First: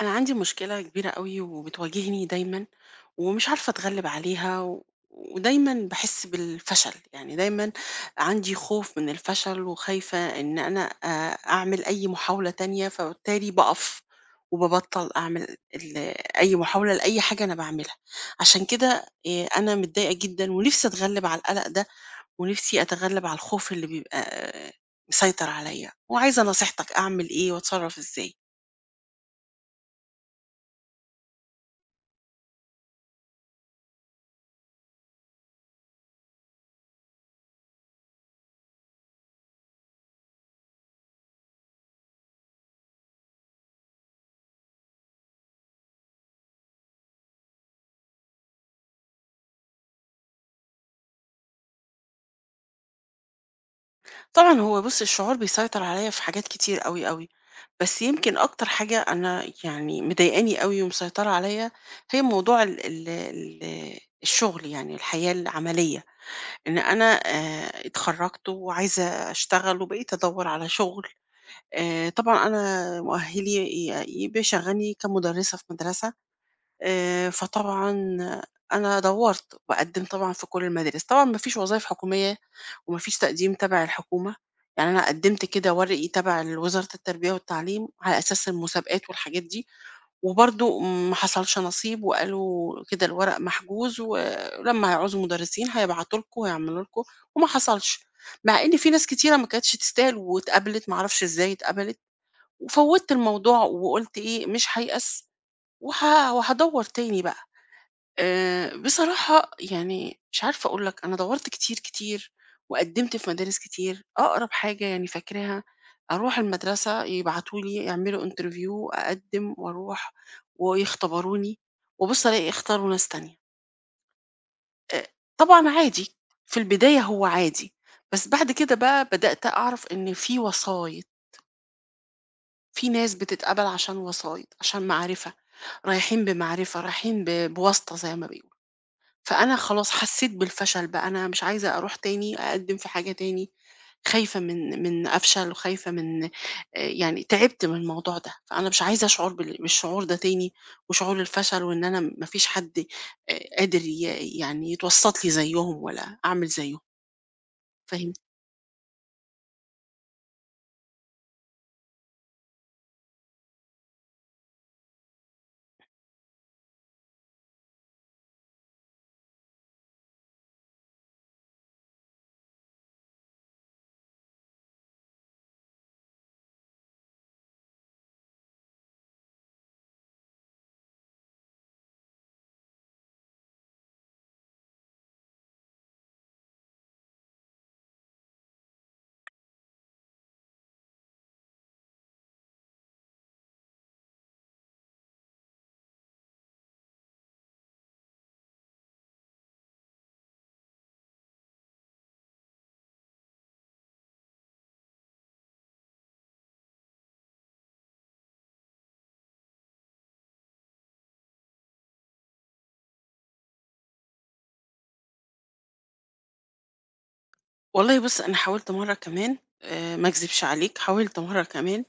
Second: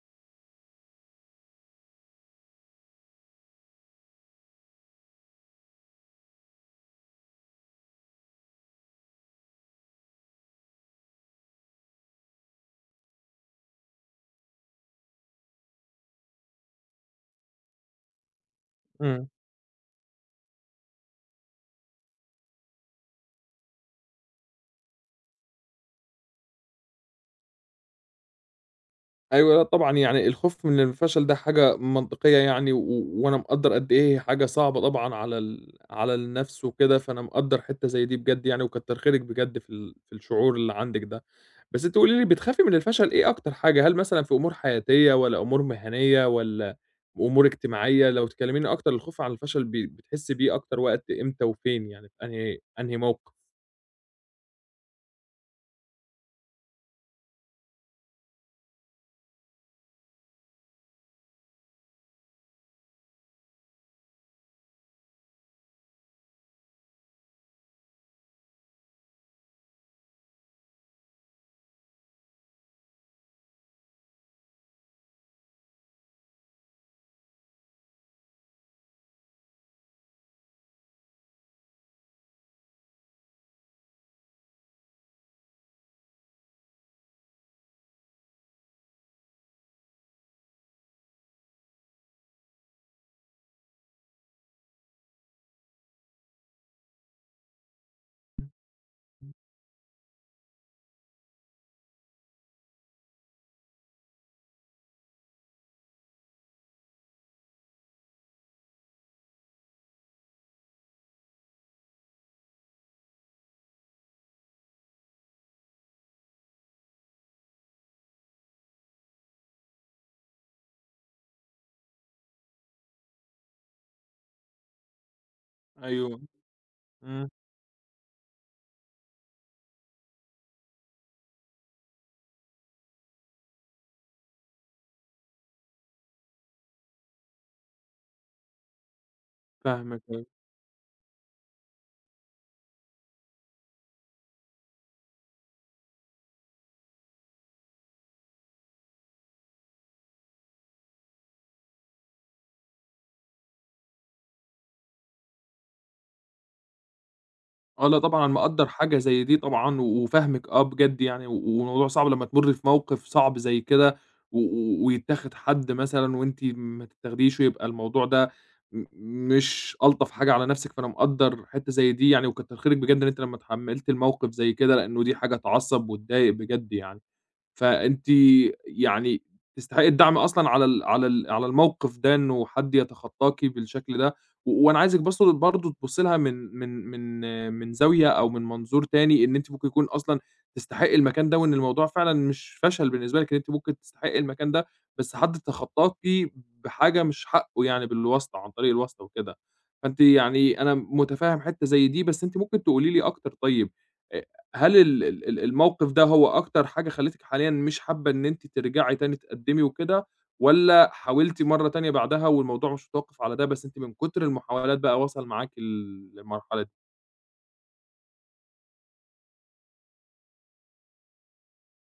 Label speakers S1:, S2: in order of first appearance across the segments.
S1: أنا عندي مشكلة كبيرة أوي وبتواجهني دايمًا، ومش عارفة أتغلب عليها، و ودايمًا باحس بالفشل، يعني دايمًا عندي خوف من الفشل وخايفة إن أنا أعمل أي محاولة تانية، فبالتالي باقف وبابطّل أعمل أي محاولة لأي حاجة أنا باعملها، عشان كده
S2: إمم.
S1: أنا متضايقة جدًا ونفسي أتغلب على القلق ده، ونفسي أتغلب على الخوف اللي بيبقى مسيطر عليّا، وعايزة نصيحتك أعمل إيه وأتصرف إزاي؟
S2: أيوه، لأ طبعًا يعني الخوف من الفشل ده حاجة منطقية يعني، و وأنا مقدّر قد إيه هي حاجة صعبة طبعًا على النَفْس وكده، فأنا مقدّر حتّة زي دي بجد يعني، وكتّر خيرِك بجد في الشعور اللي عندِك ده. بس أنتِ قولي لي بتخافي من الفشل إيه أكتر حاجة؟ هل مثلًا في أمور حياتية والّا أمور مهنية والّا أمور اجتماعية؟ لو تكلّميني أكتر الخوف على الفشل بتحسّي بيه أكتر وقت إمتى وفين يعني في أنهي موقِف؟
S1: طبعًا هو بُص، الشعور بيسيطر عليّا في حاجات كتير أوي، أوي، بس يمكن أكتر حاجة أنا يعني مضايقاني أوي ومسيطرة عليّا هي موضوع ال ال ال الشغل يعني الحياة العملية، إن أنا اتخرّجت وعايزة أشتغل وبقيت أدوّر على شغل، طبعًا أنا مؤهّلي ي ي بيشغّلني كمُدرّسة في مدرسة فطبعًا أنا دوّرت وقدّمت طبعًا في كل المدارس، طبعًا ما فيش وظايف حكومية وما فيش تقديم تبع الحكومة، يعني أنا قدّمت كده ورقي تبع وزارة التربية والتعليم على أساس المسابقات والحاجات دي، وبرضه ما حصلش نصيب وقالوا كده الورق محجوز ولمّا هيعوزوا مدرسين هيبعتوا لكم وهيعملوا لكم، وما حصلش، مع إن في ناس كتيرة ما كانتش تستاهل واتقبلت، ما أعرفش إزاي اتقبلت، وفوّتت الموضوع وقُلت إيه مش هيأس وهادوّر تاني بقى. بصراحة يعني مش عارفة أقول لك، أنا دوّرت كتير، كتير وقدِّمت في مدارس كتير، أقرب حاجة يعني فاكراها أروح المدرسة يبعتوا لي يعملوا interview أقدِّم وأروح ويختبروني، وأبُص ألاقي اختاروا ناس تانية. آآ طبعًا عادي،
S2: أيوه،
S1: في البداية هو
S2: إمم،
S1: عادي، بس بعد كده بقى بدأت أعرف إن في وسايط، في ناس بتتقبل عشان وسايط، عشان معرفة، رايحين بمعرفة، رايحين بواسطة زي ما بيقولوا. فأنا خلاص
S2: فاهمِك أيوه.
S1: حسيت بالفشل بقى، أنا مش عايزة أروح تاني أقدّم في حاجة تاني، خايفة من أفشل وخايفة من يعني تعبت من الموضوع ده، فأنا مش عايزة أشعر بالشعور ده تاني، وشعور الفشل وإن أنا ما فيش حد قادر يعني يتوسّط لي زيّهم ولا أعمل زيّهم،
S2: آه، لأ
S1: فاهمني؟
S2: طبعًا انا مقدّر حاجة زي دي طبعًا، و وفاهمِك آه بجد يعني، و والموضوع صعب لمّا تمُرّي في موقف صعب زي كده، و و ويتاخد حد مثلًا وأنتِ ما تتاخديش، ويبقى الموضوع ده م مش ألطف حاجة على نفسِك، فأنا مقدّر حتّة زي دي يعني، وكتّر خيرِك بجد إن أنتِ لمّا اتحمّلتِ الموقف زي كده، لإنه دي حاجة تعصّب وتضايق بجد يعني. فأنتِ يعني تستحقي الدعم أصلًا على الموقف ده، إنه حد يتخطاكِ بالشكل ده، و وأنا عايزِك بس برضه تبُصّي لها من من زاوية أو من منظور تاني، إن أنتِ ممكن يكون أصلًا تستحقي المكان ده، وإن الموضوع فعلًا مش فشل بالنسبة لِك، إن أنتِ ممكن تستحقي المكان ده، بس حد تخطاكِ بحاجة مش حقه يعني بالواسطة، عن طريق الواسطة وكده. فأنتِ يعني أنا متفهم حتة زي دي، بس أنتِ ممكن تقولي لي أكتر طيب، آآ هل ال ال ال الموقف ده هو أكتر حاجة خلّتِك حاليًا مش حابة إن أنتِ ترجعي تاني تقدّمي وكده، والّا حاولتِ مرّة تانية بعدها والموضوع مش متوقف على ده، بس أنتِ من كتر المحاولات بقى وصل معاكِ للمرحلة دي؟
S1: والله بُص أنا حاولت مرّة كمان ما أكذبش عليك، حاولت مرّة كمان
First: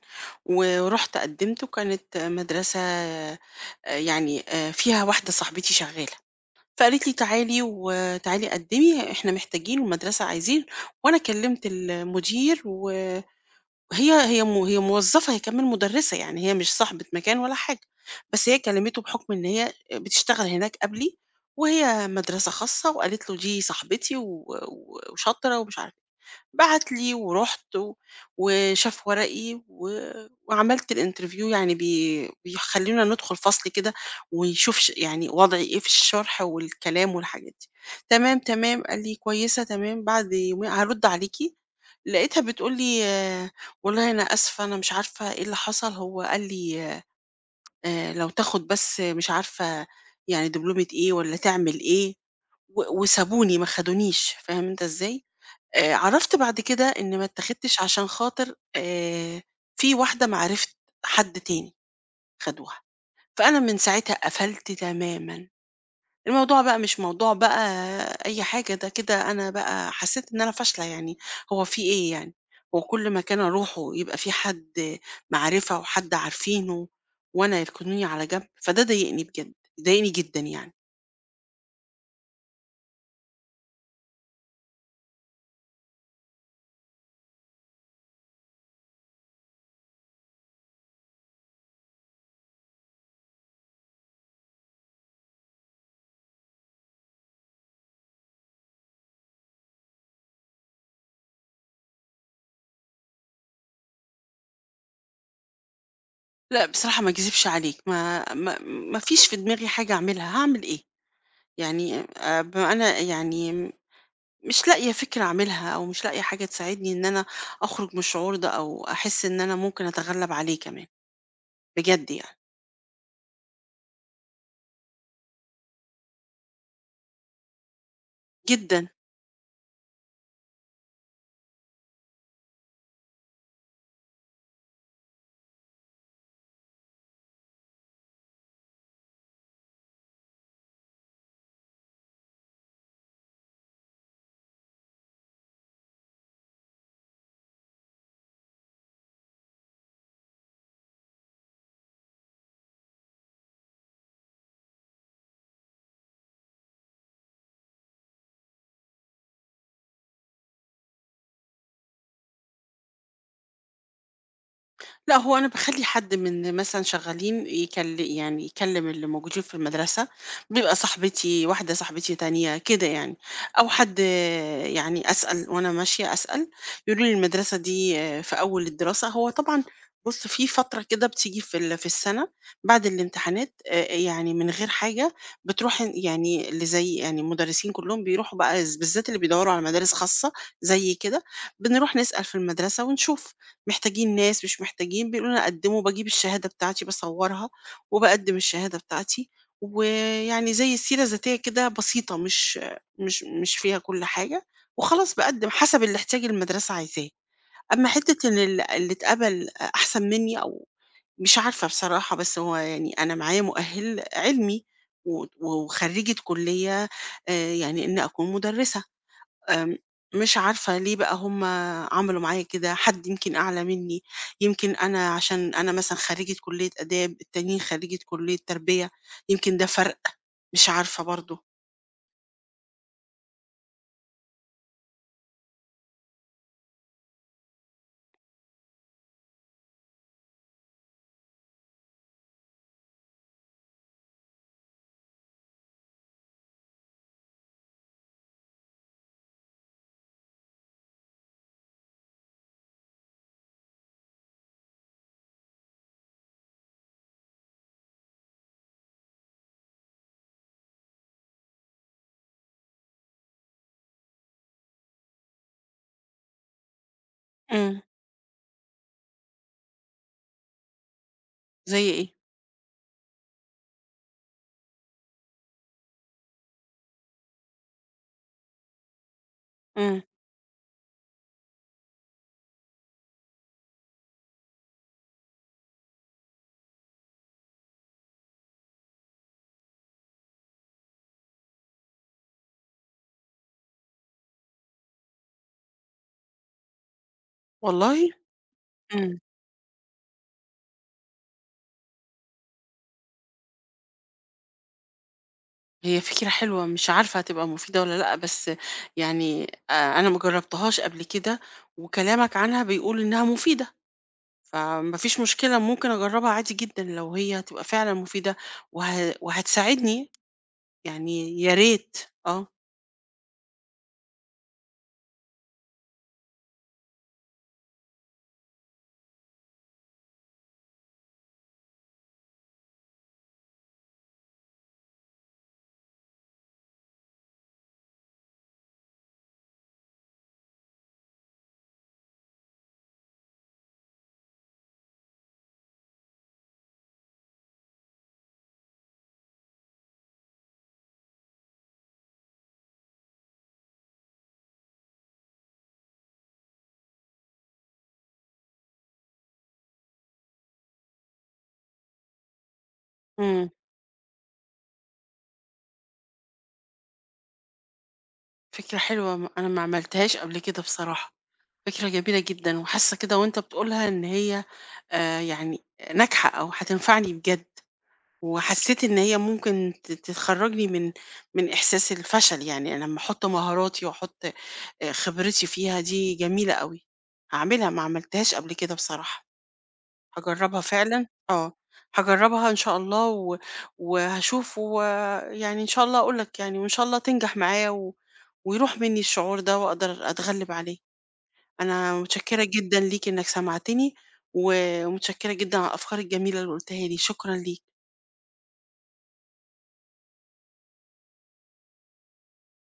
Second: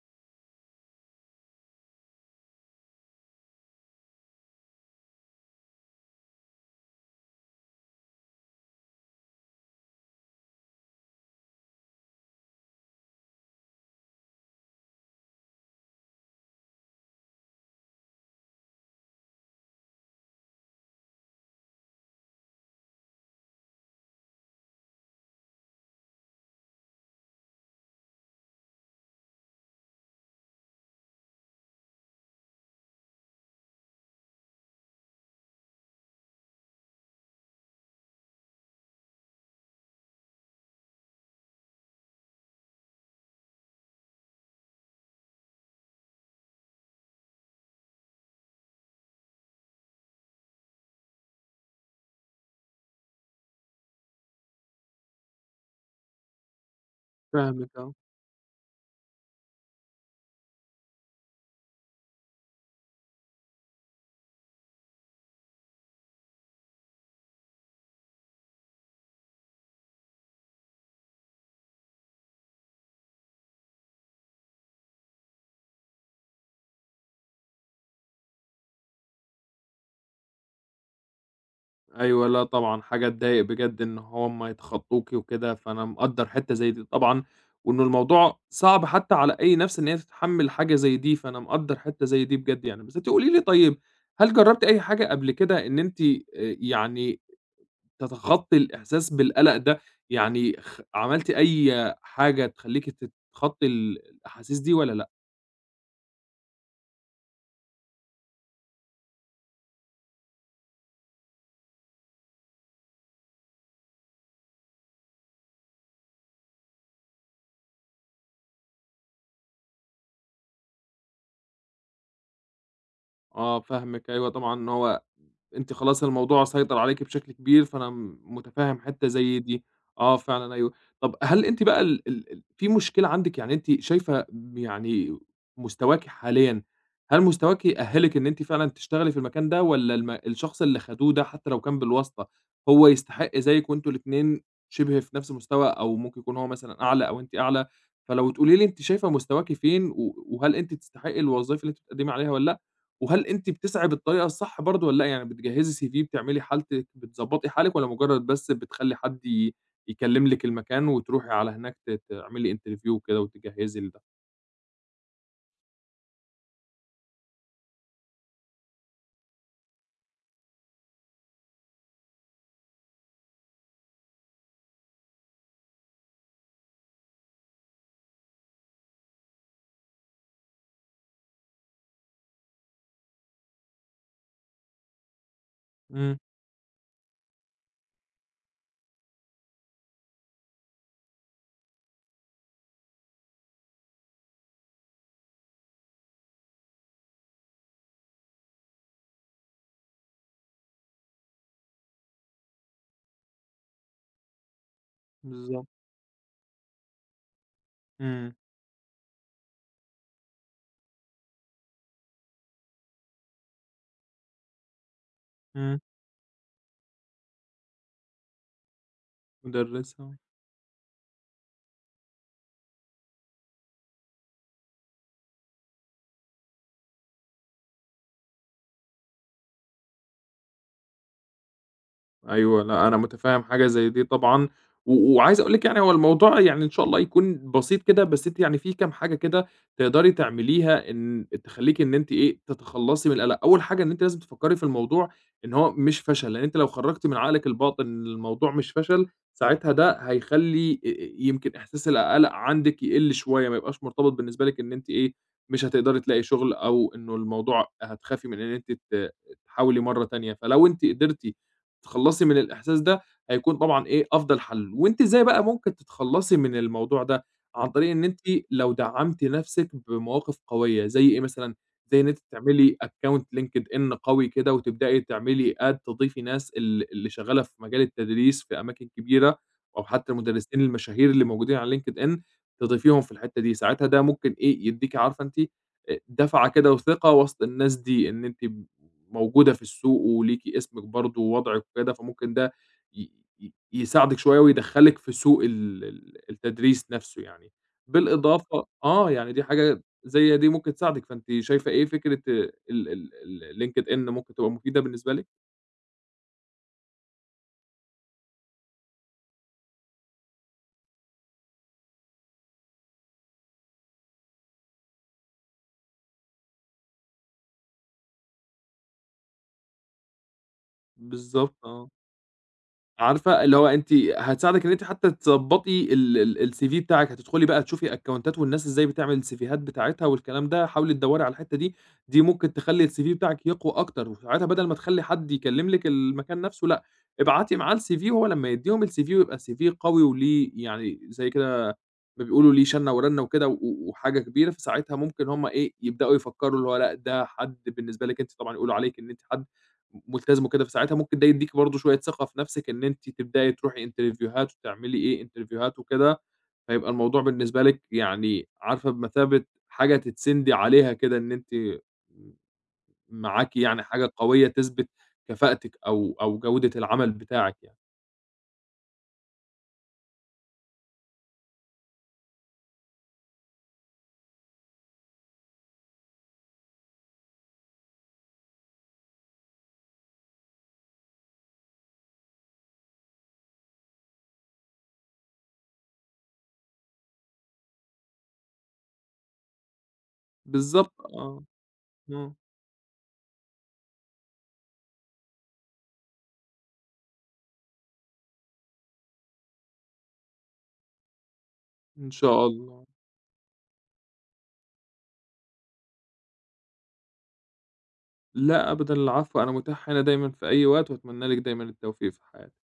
S1: ورُحت قدّمت وكانت مدرسة يعني فيها واحدة صاحبتي شغّالة. فقالت لي: "تعالي وتعالي قدّمي، إحنا محتاجين والمدرسة عايزين." وأنا كلّمت المدير و وهي هي م هي موظّفة، هي كمان مُدرِّسة، يعني هي مش صاحبة مكان ولا حاجة، بس هي كلّمته بحُكم إن هي بتشتغل هناك قبلي، وهي مدرسة خاصة وقالت له: "دي صاحبتي و و وشاطرة." ومش عارفة بعت لي ورُحت وشاف ورقي وعملت الinterview يعني بيخلّونا ندخل فصل كده ويشوف يعني وضعي إيه في الشرح والكلام والحاجات دي. تمام، تمام، قال لي: "كويسة، تمام، بعد يومين هارُد عليكِ." لقيتها بتقول لي: آه، "والله أنا آسفة، أنا مش عارفة إيه اللي حصل، هو قال لي لو تاخد بس مش عارفة يعني دبلومة إيه والّا تعمل إيه." وسابوني ما خدونيش، فاهم أنت إزاي؟ عرفت بعد كده إن ما
S2: فاهمِك
S1: اتّاخدتش
S2: آه.
S1: عشان خاطر في واحدة معرفة حد تاني خدوها، فأنا من ساعتها قفلت تمامًا، الموضوع بقى مش موضوع بقى أي حاجة، ده كده أنا بقى حسيت إن أنا فاشلة يعني، هو في إيه يعني؟ هو كل مكان أروحه يبقى في حد معرفة وحد عارفينه وأنا يركنوني على جنب، فده ضايقني بجد، ضايقني جدًا يعني.
S2: أيوه، لأ طبعًا حاجة تضايق بجد إن هُم يتخطّوكِ وكده، فأنا مقدّر حتّة زي دي طبعًا، وإنه الموضوع صعب حتّى على أي نَفْس إن هي تتحمّل حاجة زي دي، فأنا مقدّر حتّة زي دي بجد يعني. بس أنتِ قولي لي طيب، هل جرّبتِ أي حاجة قبل كده إن أنتِ يعني تتخطّي الإحساس بالقلق ده، يعني عملتِ أي حاجة تخلّيكِ تتخطّي الأحاسيس دي والّا لأ؟
S1: لأ بصراحة ما اكذبش عليك، ما فيش في دماغي حاجة أعملها، هاعمل إيه؟ يعني بما أنا يعني مش لاقية فكرة أعملها أو مش لاقية حاجة تساعدني إن أنا أخرج من الشعور ده أو أحس إن أنا ممكن أتغلب عليه كمان، بجد يعني،
S2: آه فاهمِك، أيوه طبعًا إن هو أنتِ خلاص الموضوع سيطر عليكِ بشكل كبير، فأنا متفهم
S1: جدًا.
S2: حتّة زي دي. آه فعلًا أيوه. طَب هل أنتِ بقى ال ال ال في مشكلة عندِك، يعني أنتِ شايفة يعني مستواكِ حاليًا، هل مستواكِ يأهّلِك إن أنتِ فعلًا تشتغلي في المكان ده والّا الشخص اللي خدوه ده حتّى لو كان بالواسطة، هو يستحق زيِّك وأنتم الاتنين شِبه في نفس المستوى أو ممكن يكون هو مثلًا أعلى أو أنتِ أعلى، فلو تقولي لي أنتِ شايفة مستواكِ فين و وهل أنتِ تستحقي الوظايف اللي أنتِ بتقدّمي عليها والّا لأ؟ وهل أنتِ بتسعي بالطريقة الصح برضه والّا لأ، يعني بتجهّزي CV بتعملي حالتِك، بتضبّطي حالِك والّا مجرّد بس بتخلّي حد يكلّم لِك المكان وتروحي على هناك تعملي interview وكده وتجهّزي لده؟
S1: لأ، هو أنا باخلّي حد من مثلًا شغّالين يعني يكلّم اللي موجودين في المدرسة، بيبقى صاحبتي واحدة صاحبتي تانية كده يعني، أو حد يعني أسأل وأنا ماشية أسأل، يقولوا لي المدرسة دي في أول الدراسة هو طبعًا بُص في فترة كده بتيجي في في السَنة بعد الامتحانات يعني من غير حاجة بتروح
S2: إمم،
S1: يعني اللي زي يعني المدرسين كلّهم بيروحوا بقى بالذات اللي بيدوّروا على مدارس خاصة زيي كده، بنروح نسأل في المدرسة ونشوف. محتاجين ناس مش محتاجين بيقولوا لنا قدموا باجيب الشهادة بتاعتي باصورها وباقدم الشهادة بتاعتي، ويعني زي سيرة ذاتية كده بسيطة مش فيها كل حاجة، وخلاص باقدم
S2: بالضبط،
S1: حسب اللي احتاج المدرسة عايزاه. أما حتة
S2: إمم،
S1: إن اللي اتقبل أحسن مني أو مش عارفة بصراحة، بس هو يعني أنا معايا مؤهل علمي
S2: إمم،
S1: وخريجة كلية يعني إن أكون مدرسة. آمم،
S2: مُدرّسة.
S1: مش عارفة ليه بقى هُم عملوا معايا كده، حد يمكن أعلى منّي، يمكن أنا عشان أنا مثلًا خريجة كلية آداب، التانيين خريجة كلية تربية، يمكن ده فرق، مش عارفة برضه.
S2: أيوه، لأ، أنا متفهّم حاجة زي دي طبعًا، و وعايز أقول لِك يعني هو الموضوع يعني إن شاء الله يكون بسيط كده، بس أنتِ يعني في كام حاجة كده تقدري تعمليها إن تخلّيكِ إن أنتِ إيه، تتخلّصي من القلق. أول حاجة إن أنتِ لازم تفكّري في الموضوع إن هو مش فشل، لإن أنتِ لو خرّجتِ من عقلِك الباطن إن الموضوع مش فشل، ساعتها ده هيخلّي يمكن إحساس القلق عندِك يقِل شوية، ما يبقاش مرتبط بالنسبة لِك إن أنتِ إيه، مش هتقدري تلاقي شغل أو إنه الموضوع هتخافي من إن أنتِ تحاولي مرّة تانية. فلو أنتِ قدرتِ تتخلّصي من الإحساس ده، هيكون طبعًا إيه، أفضل حل. وأنتِ إزاي بقى ممكن تتخلّصي من الموضوع ده؟ عن
S1: إمم،
S2: طريق إن أنتِ لو دعّمتِ نَفْسِك بمواقف قوية، زي إيه مثلًا؟
S1: زي
S2: زي إن
S1: إيه؟
S2: أنتِ تعملي account LinkedIn قوي كده وتبدئي تعملي add تضيفي ناس اللي شغّالة في مجال التدريس في أماكن كبيرة أو
S1: إمم،
S2: حتى المدرسين المشاهير اللي موجودين على LinkedIn تضيفيهم في الحتّة دي، ساعتها ده ممكن إيه، يدّيكِ عارفة أنتِ دَفعة كده وثقة وسط الناس دي، إن أنتِ موجودة في السوق وليكِ اسمِك برضه ووضعِك وكده، فممكن ده ي ي يساعدِك شوية ويدخّلِك في سوق ال ال التدريس نَفْسه يعني.
S1: والله!
S2: بالإضافة آه،
S1: إمم،
S2: يعني دي حاجة زي دي ممكن تساعدِك، فأنتِ شايفة إيه فكرة ال ال ال LinkedIn ممكن تبقى مفيدة بالنسبة لِك؟
S1: هي فكرة حلوة، مش عارفة هتبقى مفيدة والّا لأ، بس يعني أنا ما جرّبتهاش قبل كده، وكلامك عنها بيقول إنها مفيدة، فما فيش مشكلة ممكن أجرّبها عادي جدًا لو هي هتبقى فعلًا مفيدة وه وهتساعدني يعني يا
S2: بالضبط، آه.
S1: ريت، آه،
S2: عارفة اللي هو أنتِ هتساعدِك إن أنتِ حتى تضبّطي ال ال الCV بتاعِك، هتدخلي بقى تشوفي أكونتات والناس إزاي بتعمل السيفيهات بتاعتها والكلام ده، حاولي تدوّري على الحتّة دي، دي ممكن تخلّي الCV بتاعِك يقوى أكتر، وساعتها بدل ما تخلّي حد يكلّم لِك المكان نفسه لأ، ابعتي معاه الCV وهو لمّا يدّيهم الCV يبقى CV قوي وليه يعني زي كده بيقولوا ليه شنّة ورنة وكده و وحاجة كبيرة، فساعتها ممكن هم إيه، يبدأوا يفكّروا اللي هو لأ، ده حد بالنسبة لِك أنتِ طبعًا يقولوا عليكِ إن أنتِ حد ملتزم وكده، فساعتها ممكن ده يدّيكِ برضه شوية ثقة في نَفْسِك إن أنتِ تبدئي تروحي إنترفيوهات وتعملي إيه، إنترفيوهات وكده، فيبقى الموضوع بالنسبة لِك يعني عارفة بمثابة حاجة تتسندي عليها كده إن أنتِ م
S1: إمم،
S2: معاكِ يعني حاجة قوية تثبت كفاءتِك أو جودة العمل بتاعِك يعني.
S1: فكرة حلوة أنا ما عملتهاش قبل كده بصراحة، فكرة جميلة جدًا، وحاسة كده وأنت بتقولها إن هي يعني ناجحة أو هتنفعني بجد، وحسيت إن هي ممكن تخرّجني من إحساس الفشل، يعني أنا لمّا أحُط مهاراتي وأحُط خبرتي فيها دي جميلة أوي، هاعملها ما عملتهاش قبل كده بصراحة. هاجرّبها
S2: بالضبط
S1: فعلًا،
S2: آه،
S1: آه،
S2: آه،
S1: هاجرّبها إن شاء الله وهاشوف ويعني إن شاء الله أقول لك يعني وإن شاء الله تنجح معايا ويروح منّي الشعور ده وأقدر أتغلّب عليه. أنا
S2: إن
S1: متشكّرة
S2: شاء
S1: جدًا
S2: الله.
S1: ليك إنّك سمعتني، ومتشكّرة جدًا على الأفكار الجميلة اللي قُلتها لي، شكرًا ليك.
S2: لأ أبدًا، العفو، أنا متاح هنا دايمًا في أي وقت، وأتمنى لِك دايمًا التوفيق في حياتِك.